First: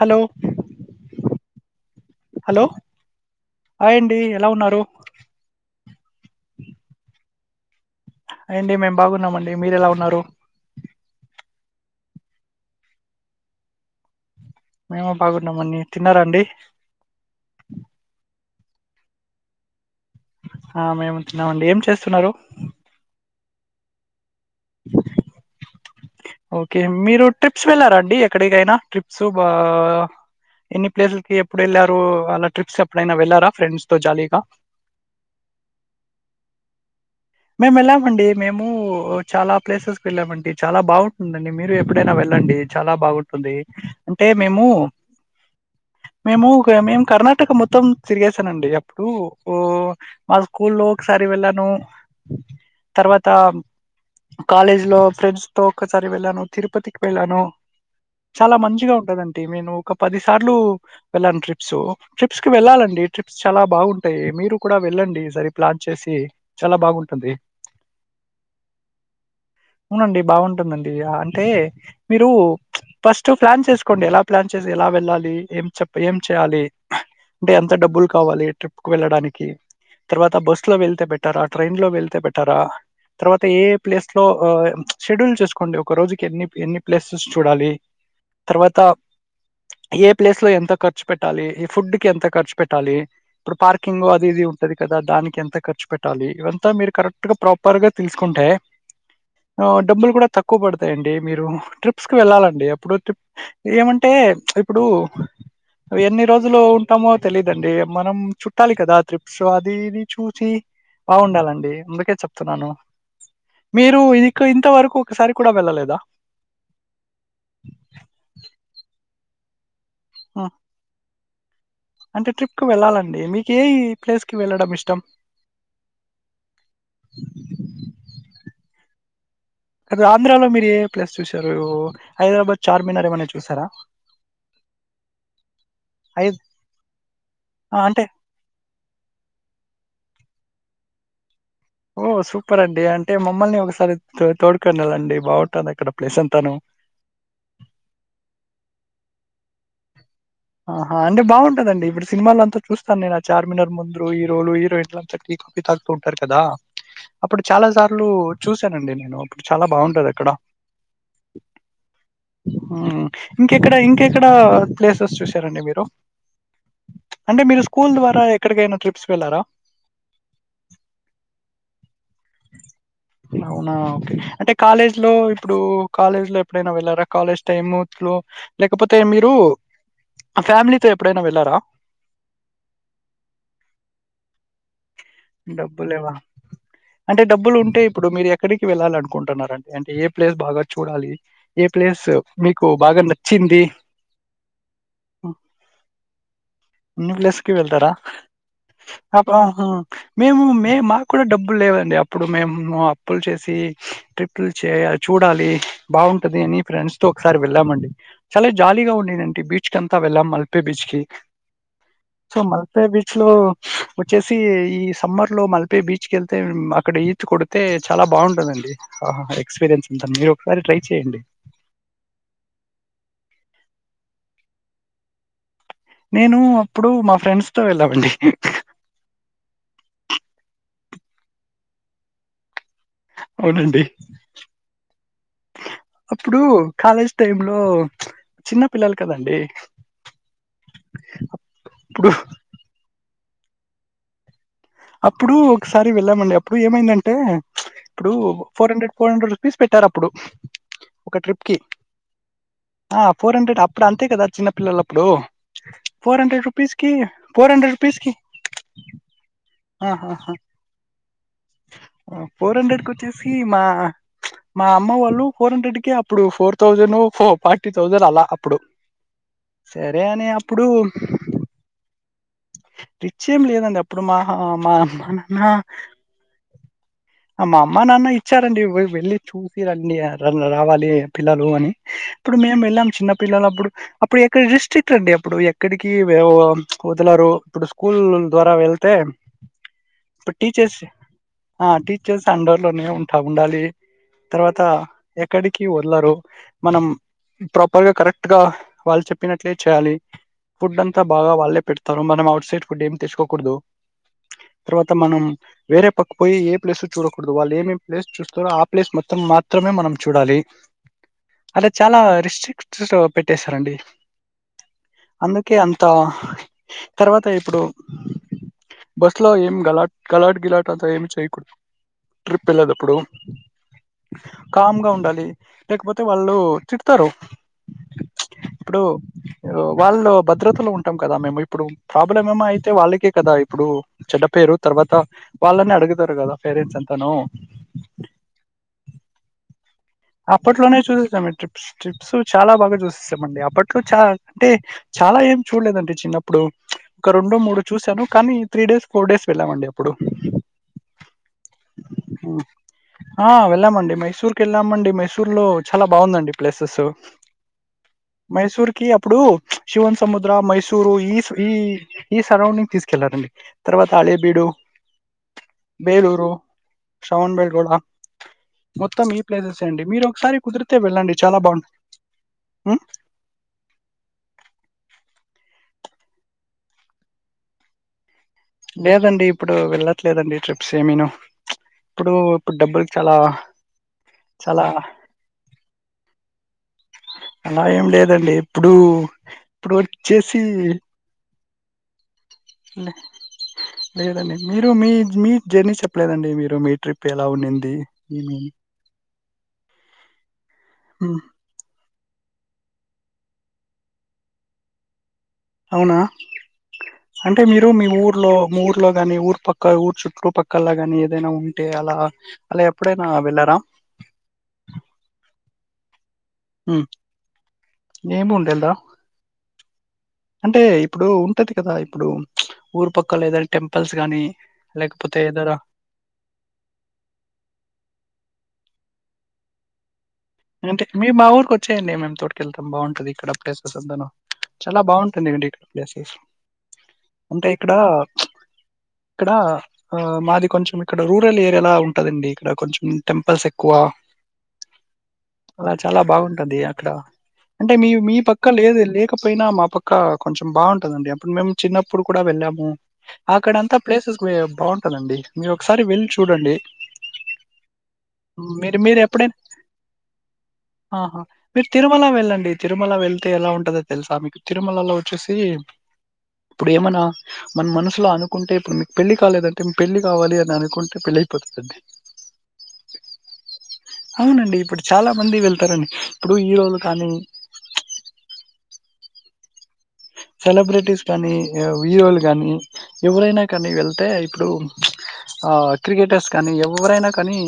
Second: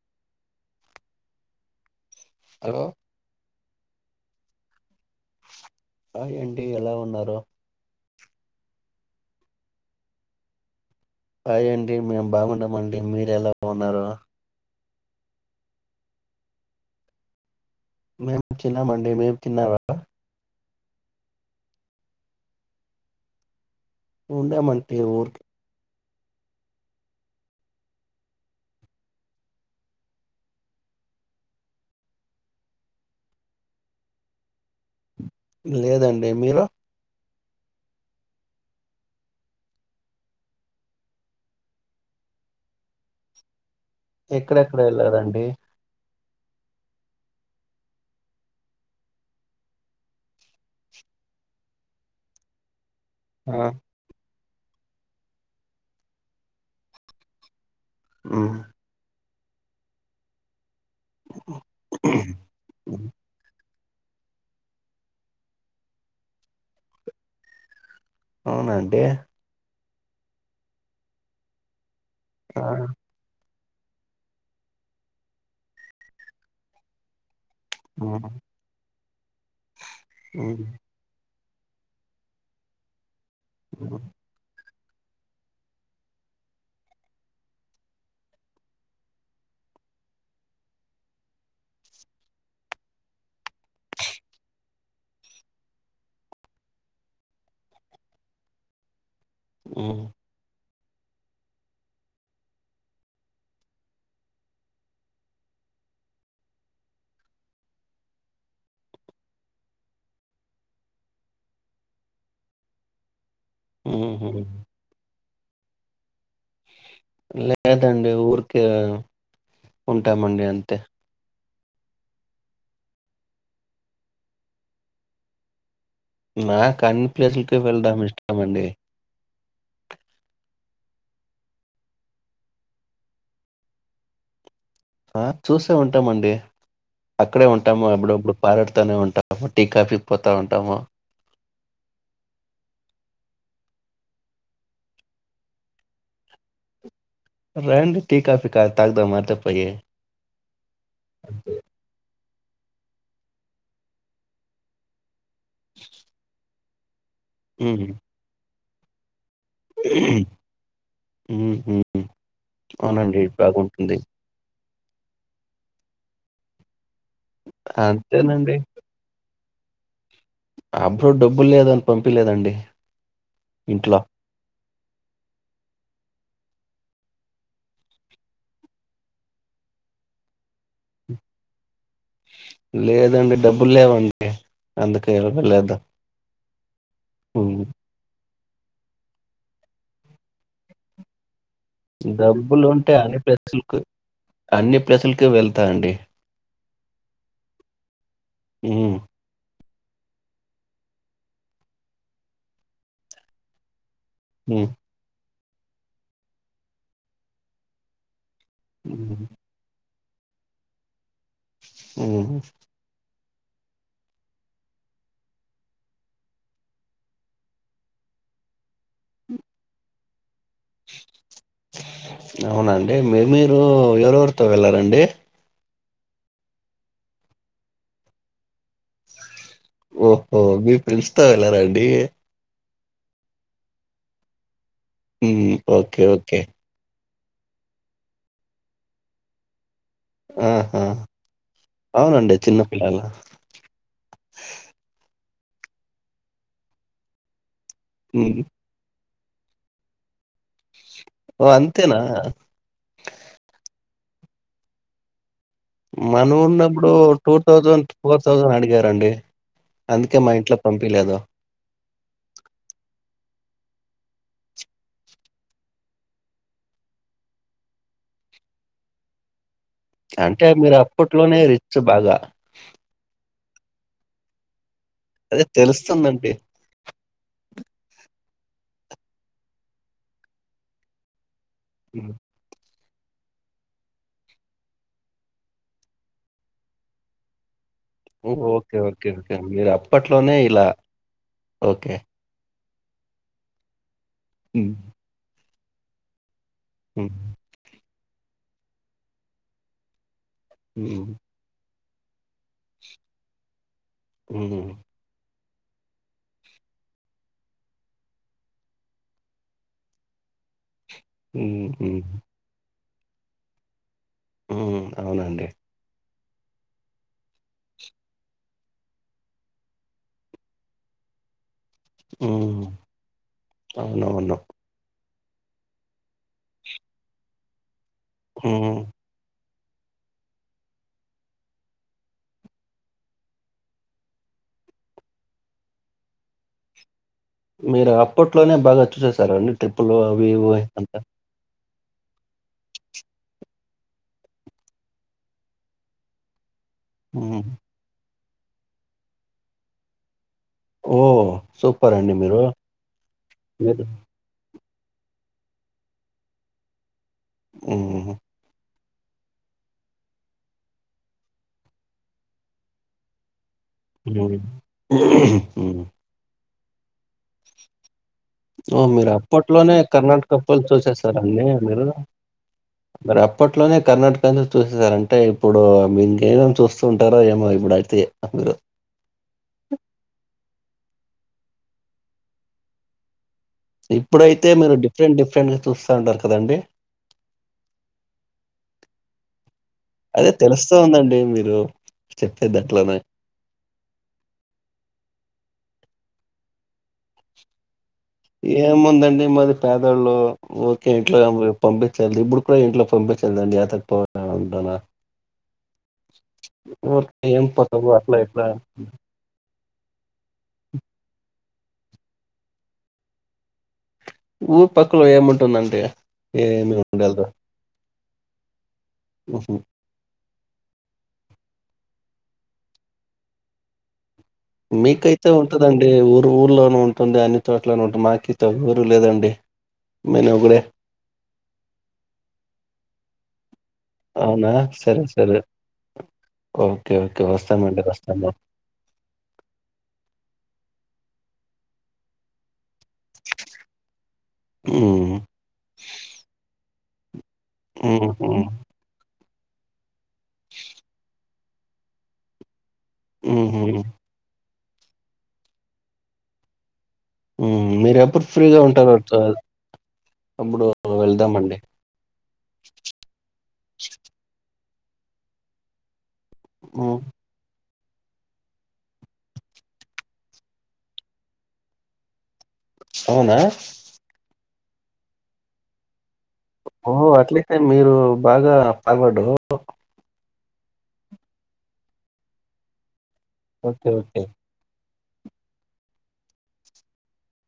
Hello hello hi అండి ఎలా ఉన్నారు హాయ్ అండి ఎలా ఉన్నారు హాయ్ అండి మేము బాగున్నామండి మీర ఎలా ఉన్నారు హాయ్ అండి మేము బాగుంటమండి మీర ఎలా ఉన్నారు మేము బాగున్నామన్న తిన్నారా అండి మేం తినమండి మీరు తిన్నారా ఆ మేము తిన్నామండి ఏం చేస్తున్నారు ఉండేమంటే ఓర్పు ఓకే మీరు ట్రిప్స్ వెళ్ళారా అండి ఎక్కడికైనా ట్రిప్స్ ఆ ఎన్ని ప్లేస్లకి ఎప్పుడు వెళ్ళారు అలా ట్రిప్స్ ఎప్పుడైనా వెళ్ళారా ఫ్రెండ్స్ తో జాలీగా లేదండి మీరు మేము వెళ్ళామండి మేము చాలా ప్లేసెస్ కు వెళ్ళామండి చాలా బాగుంటుందండి మీరు ఎప్పుడైనా వెళ్ళండి చాలా బాగుంటుంది అంటే మేము ఎక్కడెక్కడ వెళ్ళారంండి మేము కం మేము కర్ణాటక మొత్తం తిరిగసానండి అప్పుడు ఓ మా స్కూల్లో ఒకసారి వెళ్ళాను తర్వాత ఆ కాలేజ్ లో ఫ్రెండ్స్ తో ఒక్కసారి వెళ్ళాను తిరుపతికి వెళ్ళాను చాలా మ్మ్ మంచిగా ఉంటుందండి టీీ నేను ఒక పది సార్లు వెళ్ళను ట్రిప్స్ ట్రిప్స్ కి వెళ్ళాలండి ట్రిప్స్ చాలా బాగున్ ంటాయి మీరు కూడా వెళ్ళండి సరి ప్లాన్ చేసి చాలా బాగుంట అంతె అవునఅండి అవునండి బాగుంటుందండి అంటే మీరు ఆ ఫస్ట్ ప్లాన్ చేసుకోండి ఎలా ప్లాన్ చేసి ఎలా వెళ్ళాలి ఏం చెప ఏం చేయాలి అంటే ఎంత డబ్బులు మ్మ్ కావాలి ట్రిప్ కు వెళ్ళడానికి తర్వాత బస్ లో వెళ్తే బెట్ టార ట్రైన్ లో వెల్త్ తె బెటరా తర్వాత ఏ మ్మ్ ప్లేస్ లో ఆ ప్చ్ షెడ్యూల్ చేసుకోండి ఒక రోజుకి ఎన్ని ఎన్ని ప్లేసెస్ చూడాలి తర్వాత ఏ ప్లేస్ లో ఎంత ఖర్చు పెట్టాలి ఏ ఫుడ్ కి ఎంత ఖర్చు పెట్టాలి ఇప్పుడు పార్కింగ్ అది ఇది ఉంటది కదా దానికి ఎంత ఖర్చు పెట్టాలి ఇవంతా మీరు కరెక్ట్ గా ప్రాపర్ గా తెలుసుకుంటే ఆ డబ్బులు కూడా తక్కువ పడుత్ అేండి మీరు ట్రిప్స్ కుి వెళ్ళాలండి అప్పుడు ట్రిప్ ఏమంటే ఇప్పుడు ప్చ్ ఎన్ని రోజులు ఉంటామో తెలిదండి మనం చుట్టాలి కదా ట్రిప్స్ అది చూచి బాగుండాలండి అందుకే చెప్తున్నాను మీరు మ్మ్ ఇక మ్మ్ ఇంతవరకు ఒసారి కూడా వెళ్ళలేదా లేదండి ఊరికే ఉంటామండి ఉం. అంతే అంటే ట్రిప్కి వెళ్ళాలండి మీకు ఏ ప్లేస్ కి వెళ్ళడం ఇష్టం నాకు అన్ని ప్లేసులకి వెళ్దాం ఇష్టమండి రంధ్రాలో మీరు ఏ ప్లేస్ చూసారు హైదరాబాద్ చార్మినార్ ఏమన్నా చూసారా ఆ చూసే ఉంటామండి ఐ- అక్కడే ఆ, ఉంటాము అంటే అప్పుడప్పుడు పారాడతానే ఉంటాము టీ కాఫీ పోత ఉంటాము ఓ సూపర్ అండి అంటే మమ్మల్ని ఒకసారి తోడుకొని వెళ్ళండి బాగుంటుంది అక్కడ ప్లేస్ అంతాను రండి టీ కాఫీ తాక్ తాకుదాము అట్లా పోయి ఆహా అంటే బాగుంటదండి ఇప్పుడు సినిమాలంత చూస్తాను నే ఆ చార్మినర్ ముందురు హీరోలు హీరోయిన్లంతా టీ కాఫీ తాగుతూ ఉంటారు కదా అప్పుడు చాలా హ్మ్. సార్లు చూసానండి నేను చాలా బాగుంటదక్కడ హ్మ్. హ్మ్. మ్మ్ అవునండి ఇంకెక్కడ బాగుంటుంది. ఇంకెక్కడ తోస్ చూసారండి మీరు ప్చ్ అంటే మీరు స్కూల్ ద్వారా అంతేనండి. ఎక్కడికైనా ట్రిప్స్ వెళ్లారా అప్పుడు డబ్బులు లేదని పంపియలేదండి అవునా ఇంట్లో. ఒకే అంటే కాలేజ్ లో ఇప్పుడు కాలేజ్ లో ఎప్పుడైనా వెళ్లారా కాలేజ్ టైమ్స్ లో లేకపోతే మీరు ప్చ్ ఫ్యామిలీతో ఎప్పుడైనా వెళ్ళారా లేదండి డబ్బులేవండి అందుకే వెళ్ళలెదు డబ్బులేవా? అంటే మ్మ్ డబ్బులుంటే ఇప్పుడు మీరు ఎక్కడికి వెళ్లాలనుకుంటున్నారండి అంటే ఏ ప్లేస్ బాగా చూడాలి ఏ ప్లేసు మీకు డబ్బులుంటే బాగా నచ్చింది ప్లేసుల్కి హ్మ్. వెళ్తా అండి ప్చ్ అన్ని ప్లేస్ కి వెళ్తారా హ్మ్. హ హ మేము మేమ్ మాకు కూడా డబ్బుల్లేవండి అప్పుడు మేము అప్పులు చేసి హ్మ్ ట్రిప్పుల్ హ్మ్. చేయాల్ చూడాలి బాగుంటది అని ఫ్రెండ్స్ తో ఒకసారి వెళ్ళామండి చాలా జాలీగా హ్మ్. ఉనీన్దండీ బీచ్ కాంత్ అంతా వెళ్ళాం మల్పే బీచ్ కి హ్మ్. సో మల్పే బీచ్ ఫోల్లో ప్చ్ వచ్చేసి ఈ సమ్మర్ లో మల్పే బిచకెళ్తే మ్ అక్కడ ఈత కొడితే చాలా బాగుంటదండి ఆ ఆహ ఎక్స్పీరియన్స్ అంతా మీరు ఒకసారి ట్రై చేయండి. అవునండి మేమే ఇప్పుడు ఎవరెవరితో వెళ్లారండి నేను అప్పుడు మా ఫ్రెండ్స్ తో వెళ్ళామండి ఇహ్ హ్హ్ ఓహో మీ ఫ్రెండ్సతో వెళ్ళరాండి అవునండి మ్మ్ ఒకే అప్పుడు ఒకే కాలేజీ టైంలో ప్చ్ చిన్న పిల్లల్ కదండి ఆహా ఇప్పుడు అవునండి చిన్న పిల్లల చ్ప్.. ట్... హుమ్ ప్పుడు ఒక్కసారి వేళ్ళామండి అప్పుడు ఏమైందంటే ప్చ్.. ఇప్పుడు హ్మ్. ఫోరహండ్రెడ్ ఫోరహండ్రెడ్ రూపీస్ పెట్టారప్పుడు ఒక ట్రిప్ ఓ కి అంతేనా? ఆ ఫోరహండ్రెడ్ అప్ ఇప్పుడంతే కదా చిన్నపిల్లలప్పుడు మనం ఉన్నప్పుడు టూ హండ్రెడ్ థౌసండ్ రూపీస్ కి ఫోర్ థౌసండ్ అడిగారండి. అందుకే మా ఇంట్లో పంపియలేదు. ఆ ఫోర్ హండ్రెడ్ కి వచ్చేసి మా మా అమ్మ వాళ్ళు ఫోర్ హండ్రెడ్ కి అప్పుడు ఫోర్ థౌసండో ఫార్టీ థౌజండ్ అలా అప్పుడు సరే అని అంటే అప్పుడు మీరు అప్పట్లోనే రిచ్ బాగా రిచ్ ఏం లేదండి అప్పుడుమా ఆ మా నాన్న అదే తెలుస్తుందండి. [inaudible] మా అమ్మ నాన్న ఇచ్చారండి వెళ్ళి చూసి రండి రావాలి పిల్లలు అని హ్మ్. ఇప్పుడు మేం వెళ్ళం చిన్నపిల్లల అప్పుడు అప్పుడు ఎక్కడ డిస్ట్రిక్ట్ అండి అప్పుడు ఎక్కడికి వదలరు ఇప్పుడు స్కూల్ ఉమ్ ద్వారా ఓకే వెళ్తే ఓకే ఓకే మీరు ఇప్పుడు అప్పట్లోనే ఇలా ఓకే అందర్లోనే ఉంటా ఉండాలి. తర్వాత హ్మ్. ఎక్కడి కి వల్లరు మనం హ్మ్. ప్రాపర్ గా కరెక్ట్ గా వాళ్ళు చెప్పినట్లే చేయాలి. ఫుడ్ అంత హ్మ్. బాగా వాళ్ళే పెడ్ తరూ మనం అవు ట్ సైడ్ ఫుడ్ ఏం తెచ్చుకోకూడదు. హ్మ్. తర్వాత మనం వేరే పక్క పోయి ఏ ప్లేస్ చూడకూడదు. వాళ్ళు ఏమేం ప్లేస్ చూస్తారో ఆ ప్లేస్ మొత్తం మాత్రమే మనం చూడాలి. ఆడ హ్మ్. చాలా హ్మ్. రిస్టక్ట్ చూస్తవా పెట్టేస్తరండి. హ్మ్. అవునండి. అందుకే అంతా తర్వాత ఇప్పుడు బస్ లో ఏం గలాట్ గలాట్ గిలాట్ అంత ఏమి చేయకూడదు. ట్రిప్ హ్మ్. వెళ్ళెటప్పుడు అవునవును. కామ్ గా ఉండాలి. లేకపోతే వాళ్లు చీట్ తారు. ఉమ్మ్. వాళ్లు భద్రతలో ఉంటాం కదా? మేము ఇప్పుడు ప్రాబ్లం ఏమైతే వాళ్లకే కదా. ఇప్పుడు చెడ్డ పేరు, తర్వాత వాళ్లని అడుగుతారు గదా? పేరెంట్స్ అంతాను. మీరు అప్పట్లోనే బాగా చూసేసారండి. ట్రిప్పులు అవి ఇవోయి అంతా. స్ట్రిప్స్ చాలా బాగా చూసిస్తామండి అప్పట్లో చాలా అంటే చాలా ఏం చూడలేదండి చిన్నప్పుడు ఒక రెండు హ్మ్. మూడు చూశాను కానీ ఈ త్రీ డేస్ ఫోర్ డేస్ వెళ్ళామండి అప్పుడు ఓ సూపర్ అండి మీరు మీరు మండడి మైసూర్ లో చాలా బాగుందండి ప్లేసెస్ హ్మ్. మైసూర్ కి అప్పుడు శివన్ సముద్ర మైసూరు ఈ ఈ ఈ సరౌండింగ్ తీసుకెళ్లారండి తర్వతాళే హ్మ్. బీడు హ్మ్. బేలూరు శ్రవణ్ బెల్గడా ఓ మ మీరా అపట్ల అట్లోనే మీరొకసారి కర్ణాటక పల్ కుదిరితే వెళ్ళండి చూసేస్తారు చాలా అన్న బాగుంటది. మీరు హ్మ్. మరి అప్పట్లోనే కర్ణాటక చూసేసారు అంటే ఇప్పుడు మీకేమేం చూస్తుంటారో ఏమో ఇప్పుడైతే మీరు. లేదండి ఇప్పుడు వెళ్ళట్లేదండి ట్రిప్ సేమను ఇప్పుడు ఇప్పుడు డబ్బులు చాలా ఇప్పుడైతే చాలా మీరు డిఫరెంట్ డిఫరెంట్గా చూస్తా ఉంటారు కదండి అలా ఏం లేదండి. ఇప్పుడు ఇప్పుడు అదే వచ్చేసి తెలుస్తా ఉందండి మీరు చెప్పే లే దాంట్లోనే. లేదండి మీరు మీ మీ జర్నీ చెప్పలేదండి మీరు మీ ట్రిప్ ఎలా ఉన్నింది ఏముందండి మాది పేదళ్ళు ఓకే హ్మ్. ఇంట్లో పంపి చల్దు ఇప్పుడు కూడా ఇంట్లో పంపించలేండి అతకి పోంటునా అవునా ఊరికే అంటే ఏం మీరు మీ పక్కకు అట్లా ఊర్లో ఇట్లా ఊర్లో గాని ఊరు పక్క క్క ఊరు చుట్టూ పక్కలా ని ఏదైనా ఉంటే అలా అలా ఎప్పుడైనా వెళ్ళరా ఊరి పక్కలో ఏముంటుందంటే ఏమి ఉండలేదు నేమ్ ఉండలేదు ఊహు అంటే ఇప్పుడు ఉంటది కదా ఇప్పుడు ఊరు పక్క లేదనా టెంపుల్స్ గానీ మీకైతే ఉంటదండి ఊరు ఊర్లోనే ఉంటుంది అన్ని చోట్లో ఉంటుంది మాకైతే ఊరు లేదండి నేను ఒకడే అంటే మీ మా ఊరికి వచ్చయండి మేము తోటక వెళ్తాం బాగుంటుది ఇక్కడ ను అవునా చాలా సరే బాగుంటుంది సరే అండి ఇక్కడ ప్లేసెస్ ఓకే ఓకే అంటే ఇక్కడ వస్తామండి వస్తాము ఇక్కడ ఆ మాది కొంచెం ఇక్కడ రూరల్ ఏరియాలా ఉంటుదండి ఇక్కడ కొంచెం టెంపుల్స్ ఎక్కువ హ్మ్. అలా చాలా బాగుంటది అక్కడ అంటే మీ మీ హుహు. పక్క లేదు లే క్కపోయినా మా పక్క కొంచం బావుటదండి అప్పుడు మేము చిన్నప్పుడు కూడా వెళ్ళాము ఆక్కడ హుహు. అంతా ప్లేసెస్ బావుంటదండి మీరు ఒకసారి వెళ్ళి చూడండి ఉ మీరు ఎప్పుడు ఫ్రీగా మీరు ఉంటారో మీరెప్పుడైనా [unintelligible] అప్పుడు ఆహా వెళ్దామండి. మీరు తిరుమల వెళ్ళండి తిరుమల వెళ్తే ఎలా ఉంటందో తెలుసా మీకు తిరుమలలో ఒచ్చేసి ఇప్పుడు హ్మ్. ఏమనా మన్ మనస్ సులో అనుకుంటే ఇప్పుడు మీకు పెళ్లి కాలేదంటే మీకు పెళ్లి కావాలి అని అనుకుంటే పెళ్ళయిపోతుందండి అవునా అవునండి ఇప్పుడు చాలా మంది వెళ్తారండి ఇప్పుడు హీరోలు ఓ కానీ అట్లేతే మీరు బాగా అవడు సెలబ్రిటీస్ గానీ వియోలు గానీ ఎవరైనా కానీ ఓకే. వెళ్తే ఓకే. ఇప్పుడు ఆ క్రికెటర్స్ కానీ ఎవరైనా కానీ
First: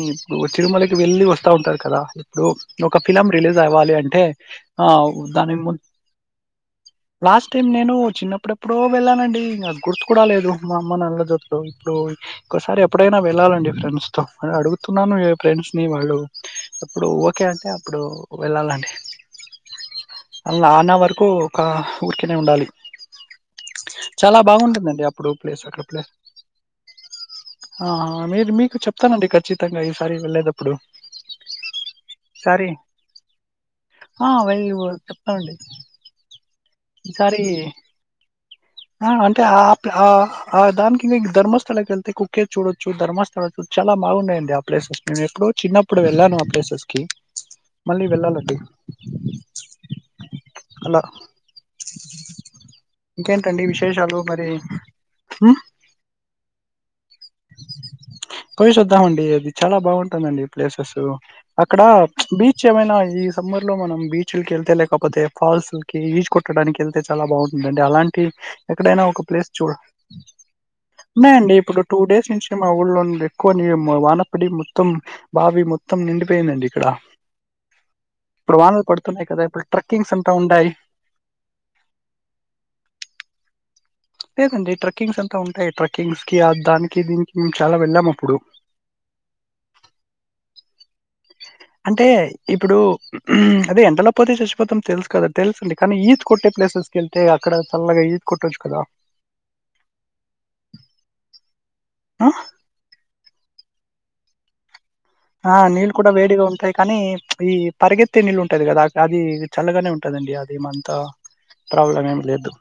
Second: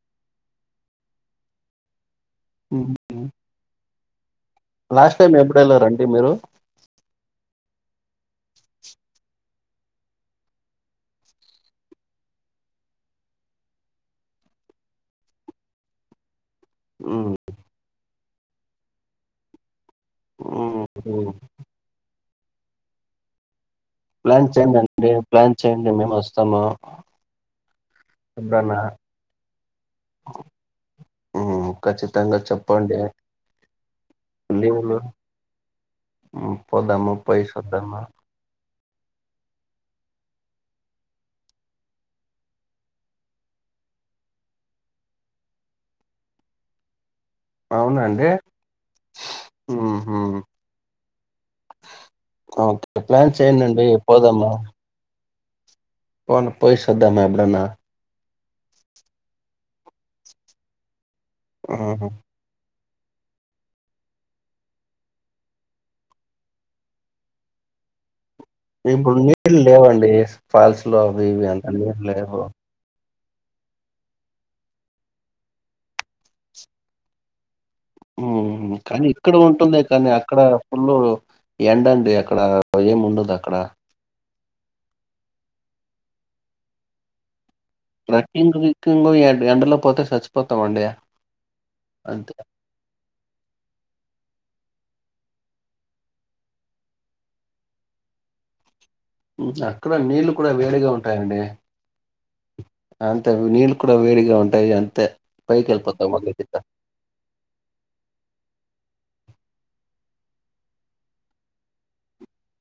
తిరుమలకి వెళ్ళి వస్తా ఉంటారు కదా డు ఒక హుహు. ఫిలమ్ రిలీజస్ అవాలి అం టే లాస్ట్ టైం ఎప్పుడు ఎళ్ళారంటడి మీరు అంటే నేను చిన్నప్పుడెప్పుడో వెళ్ళానండి నా గుర్తు కూడ లేదు మా అమ్మ నల్ల జతలో ఇప్పుడు ఇంకోసారి ఎప్పుడైనా వెళ్ళాలండి ఫ్రెండ్స్తో అడుగుతున్నాను ఫ్రెండ్స్ని వాళ్ళు ఏప్పుడు హ్మ్. ఓకే అంటే అప్పుడు వెళ్ళలండి హ్మ్. నాన్న వరకు హ్మ్. ఒక ఊర్ కి క్కనే ఉండాలి చాలా ప్లాన్ బాగుంటుందండి చేయండండి. అప్పుడు ప్లాన్ ప్లేస్ అక్కడ చేయండి ప్లేస్ మేమొస్తాము ఆ మీరు మీకు ఎప్పుడన్నా. చెప్తానండి ఖచ్చితంగా ఈసారి వెళ్ళే దప్పుడు హ్మ్. ఖచ్చితంగా సరీ చెప్పండి. ఆ వెల్ లీవులు చెప్తామండి పోదాము పోయేసోదము ఆ అంటే ఆ ఆ ఆ దానికి ధర్మస్థలకి వెళ్తే కుక్కే చూడొచ్చు ధర్మస్థల చు చాలా బాగున్నాయండి ఆ ప్లేసెస్ నేను ఎప్పుడో చిన్నప్పుడు వెళ్ళాను ఆ ప్లేసెస్ కి మళ్ళీ అవునండి వెళ్ళాలండి ఉహు అలా ఓకే ప్లాన్ చె [inaudible] అండి పోదము ఉ పోను పేస్ సోదమా ఎప్పుడన్నా పోయేసొద్దామండి చాలా బాగుంటుందండి ప్లేసెస్ అక్కడ ఆహా బీచ్ ముఖ్యమైన ఈ సమ్మర్ లో మనం బీచ్లకి వెళ్తే లేకపోతే ఫాల్స్ కి ఈత కొట్టడానికి వెళ్తే చాలా బాగుంటుందిండి అలాంటి ఎక్కడైనా ఇప్పుడు ఒక ప్లేస్ నీళ్లు చూ లేవండి ఫాల్స్ లో అవి ఉన్నాయండి ఇవింత ఇప్పుడు టూ డేస్ నుంచి మా ఊళ్ళో ఉండి కొని వానపడి మొత్తం బావి మొత్తం నిండిపోయిందండి ఇక్కడ ఇప్పుడు మ్ వానలు కానీ పడుతున్నాయి ఇక్కడ కదా ఇప్పుడు ఉంటుంది కానీ ట్రెక్కింగ్స్ అంతా అక్కడ ఉంటాయి ఫుల్ ఎండండి అక్కడ ఏం ఉండదు అక్కడ లేదండి ట్రెకింగ్స్ అంతా ఉంటాయి ట్రెకింగ్స్ కి ఆ దానికి దీనికి మేము చాలా వెళ్ళాం అప్పుడు రక్ంగ్ ఇక్కింగ్ ఎండలో పోతే చచ్చిపోతాం అండి అంటే ఇప్పుడు అది ఎంతలో పోతే చచ్చి చచ్చిపోతాం తెలుసు కదా తెలుసుండి కానీ ఈద్ కొట్టే ప్లేసెస్కి వెళ్తే అక్కడ చల్లగా ఈద్ కొట్టొచ్చు కదా మ్ అక్కడ నీళ్లు కూడా వేడిగా ఉంటాయంండి ఆ అంత నీళ్ క్కడ వేడిగా ఉంటాయిా అని ఆ నీళ్ళు కూడా వేడిగా ఉంటాయి కానీ ఈ పరిగెత్తే నీళ్ళు ఉంటాది కదా అది చల్లగానే ఉంటుందండి అదిమంతా ప్రాబ్లం ఏమి లేదు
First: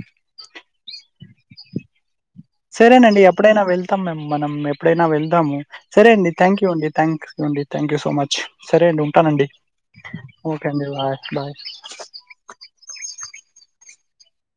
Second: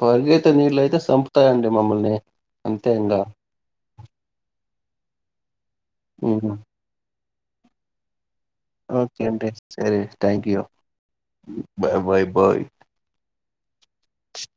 పరిగయితే నీళ్లు అయితే చంపుతాయంండి మమ్మల్ని అంతే ఇంగా సరేనండి ఎప్పుడైనా వెళ్తాం మేం మనం ఎప్పుడైనా వెళ్దాము సరే అండి హ్మ్. థాంక్యూ అండి థాంక్య డి థ్యాంక్ యూ సో మచ్ సరే అండి ఓకే ఉంటానండి సరే థ్యాంక్ యూ ఓకే అండి బాయ్ బాయ్ చచ్చి